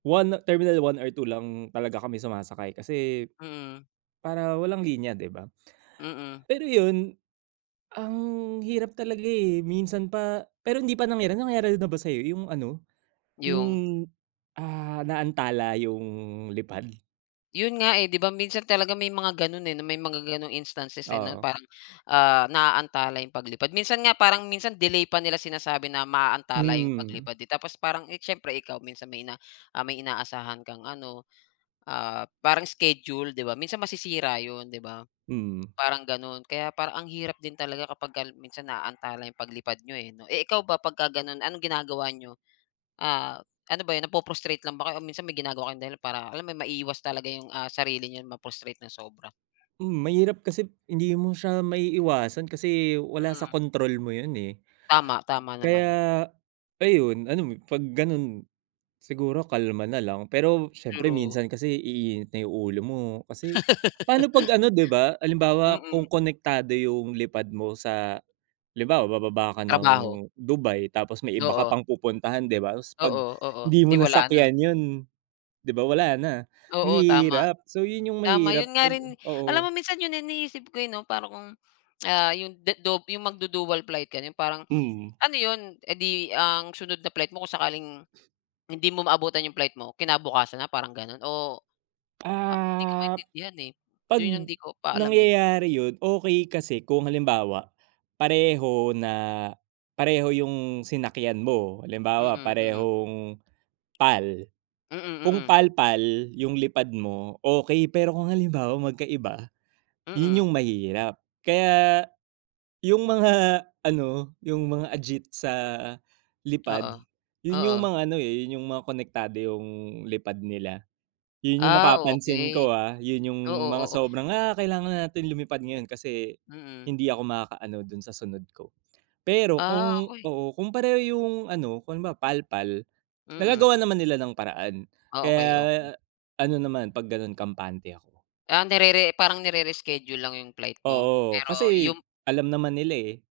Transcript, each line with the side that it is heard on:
right: 1 terminal 1 or 2 lang talaga kami sumasakay kasi
left: Mm.
right: para walang linya, 'di ba?
left: Mm.
right: Pero yun, ang hirap talaga eh, minsan pa pero hindi pa nangyari. Nangyari na ba sa'yo yung ano,
left: Yung?
right: yung, ah, naantala yung lipad?
left: 'Yon nga eh, 'di ba? Minsan talaga may mga gano'n eh, may mga gano'ng instances eh 'no,
right: Oo.
left: parang, ah, naaantala yung paglipad. Minsan nga parang minsan delay pa nila sinasabi na maaantala yung
right: Mm.
left: paglipad eh, tapos parang, eh, siyempre ikaw, minsan may na may inaasahan kang ano, ah, parang schedule, 'di ba? Minsan masisira 'yon, 'di ba,
right: Mm.
left: parang gano'n. Kaya parang ang hirap din talaga kapag minsan naantala ang paglipad niyo eh, 'no? Eh, ikaw ba pagka gano'n, anong ginagawa niyo? Ah, ano ba yun, napu-frustrate lang ba kayo, o minsan may ginagawa kayong dahilan para alam mo yun, maiwas talaga yung, ah, sarili na ma-frustrate ng sobra.
right: Mm, mahirap, kasi hindi mo siya maiiwasan kasi wala sa
left: Mm.
right: control mo yun eh,
left: Tama, tama naman.
right: kaya ayon, ano, 'pag gano'n, siguro kalma nalang. Pero siyempre
left: True.
right: minsan kasi iinit na yung ulo mo kasi paano 'pag ano, 'di ba, halimbawa
left: Mm.
right: kung konektado yung lipad mo sa halimbawa, bababa ka ng
left: Trabaho.
right: Dubai tapos may iba ka
left: Oo.
right: pang pupuntahan, 'di ba, 'pag
left: Oo, oo,
right: hindi mo
left: 'di, wala na.
right: nasakyan yun, 'di ba, wala na,
left: Oo, tama,
right: mahirap. So, yun yung
left: tama.
right: mahirap
left: 'Yun nga
right: 'pag
left: rin, alam
right: oo.
left: mo minsan yun yung iniisip ko eh, 'no, para kung, ah, yung dedu yung magdudual flight, gano'n, parang
right: Mm.
left: ano 'yon, eh di ang sunod na flight mo kung sakaling hindi mo maabutan yung flight mo, kinabukasan na, parang gano? Oo. Ah, hindi ko
right: Ah,
left: maintindihan eh,
right: 'pag
left: 'yon yung hindi ko pa alam eh.
right: nangyayari yun, okey, kasi kung halimbawa pareho na pareho yung sinakyan mo. Halimbawa
left: Mm, mm.
right: parehong PAL,
left: Mm,
right: kung
left: mm.
right: PAL-PAL yung lipad mo, okey. Pero kung halimbawa magkaiba, yun
left: Mm.
right: yung mahirap. Kaya yung mga ano, yung mga agit sa lipad,
left: Oo,
right: yun yung
left: oo.
right: mga ano eh, yung mga konektado yung lipad nila, yun yung
left: Ah,
right: napapansin
left: okey.
right: ko ah, yun yung
left: Oo,
right: mga
left: oo.
right: sobrang, "Ah, kailangan natin lumipad ngayon kasi
left: Mm.
right: hindi ako makakaano dun sa sunod ko." Pero
left: Ah,
right: kung
left: okey.
right: oo, kung pareho yung ano, kung halimbawa PAL-PAL,
left: Mm.
right: nagagawan naman nila ng paraan,
left: Ah,
right: kaya
left: okey, okey.
right: ano naman, 'pag gano'n, kampante ako.
left: Ah, nerere parang nire-reschedule lang yung flight mo.
right: Oo,
left: Pero
right: kasi
left: yung
right: alam naman nila eh.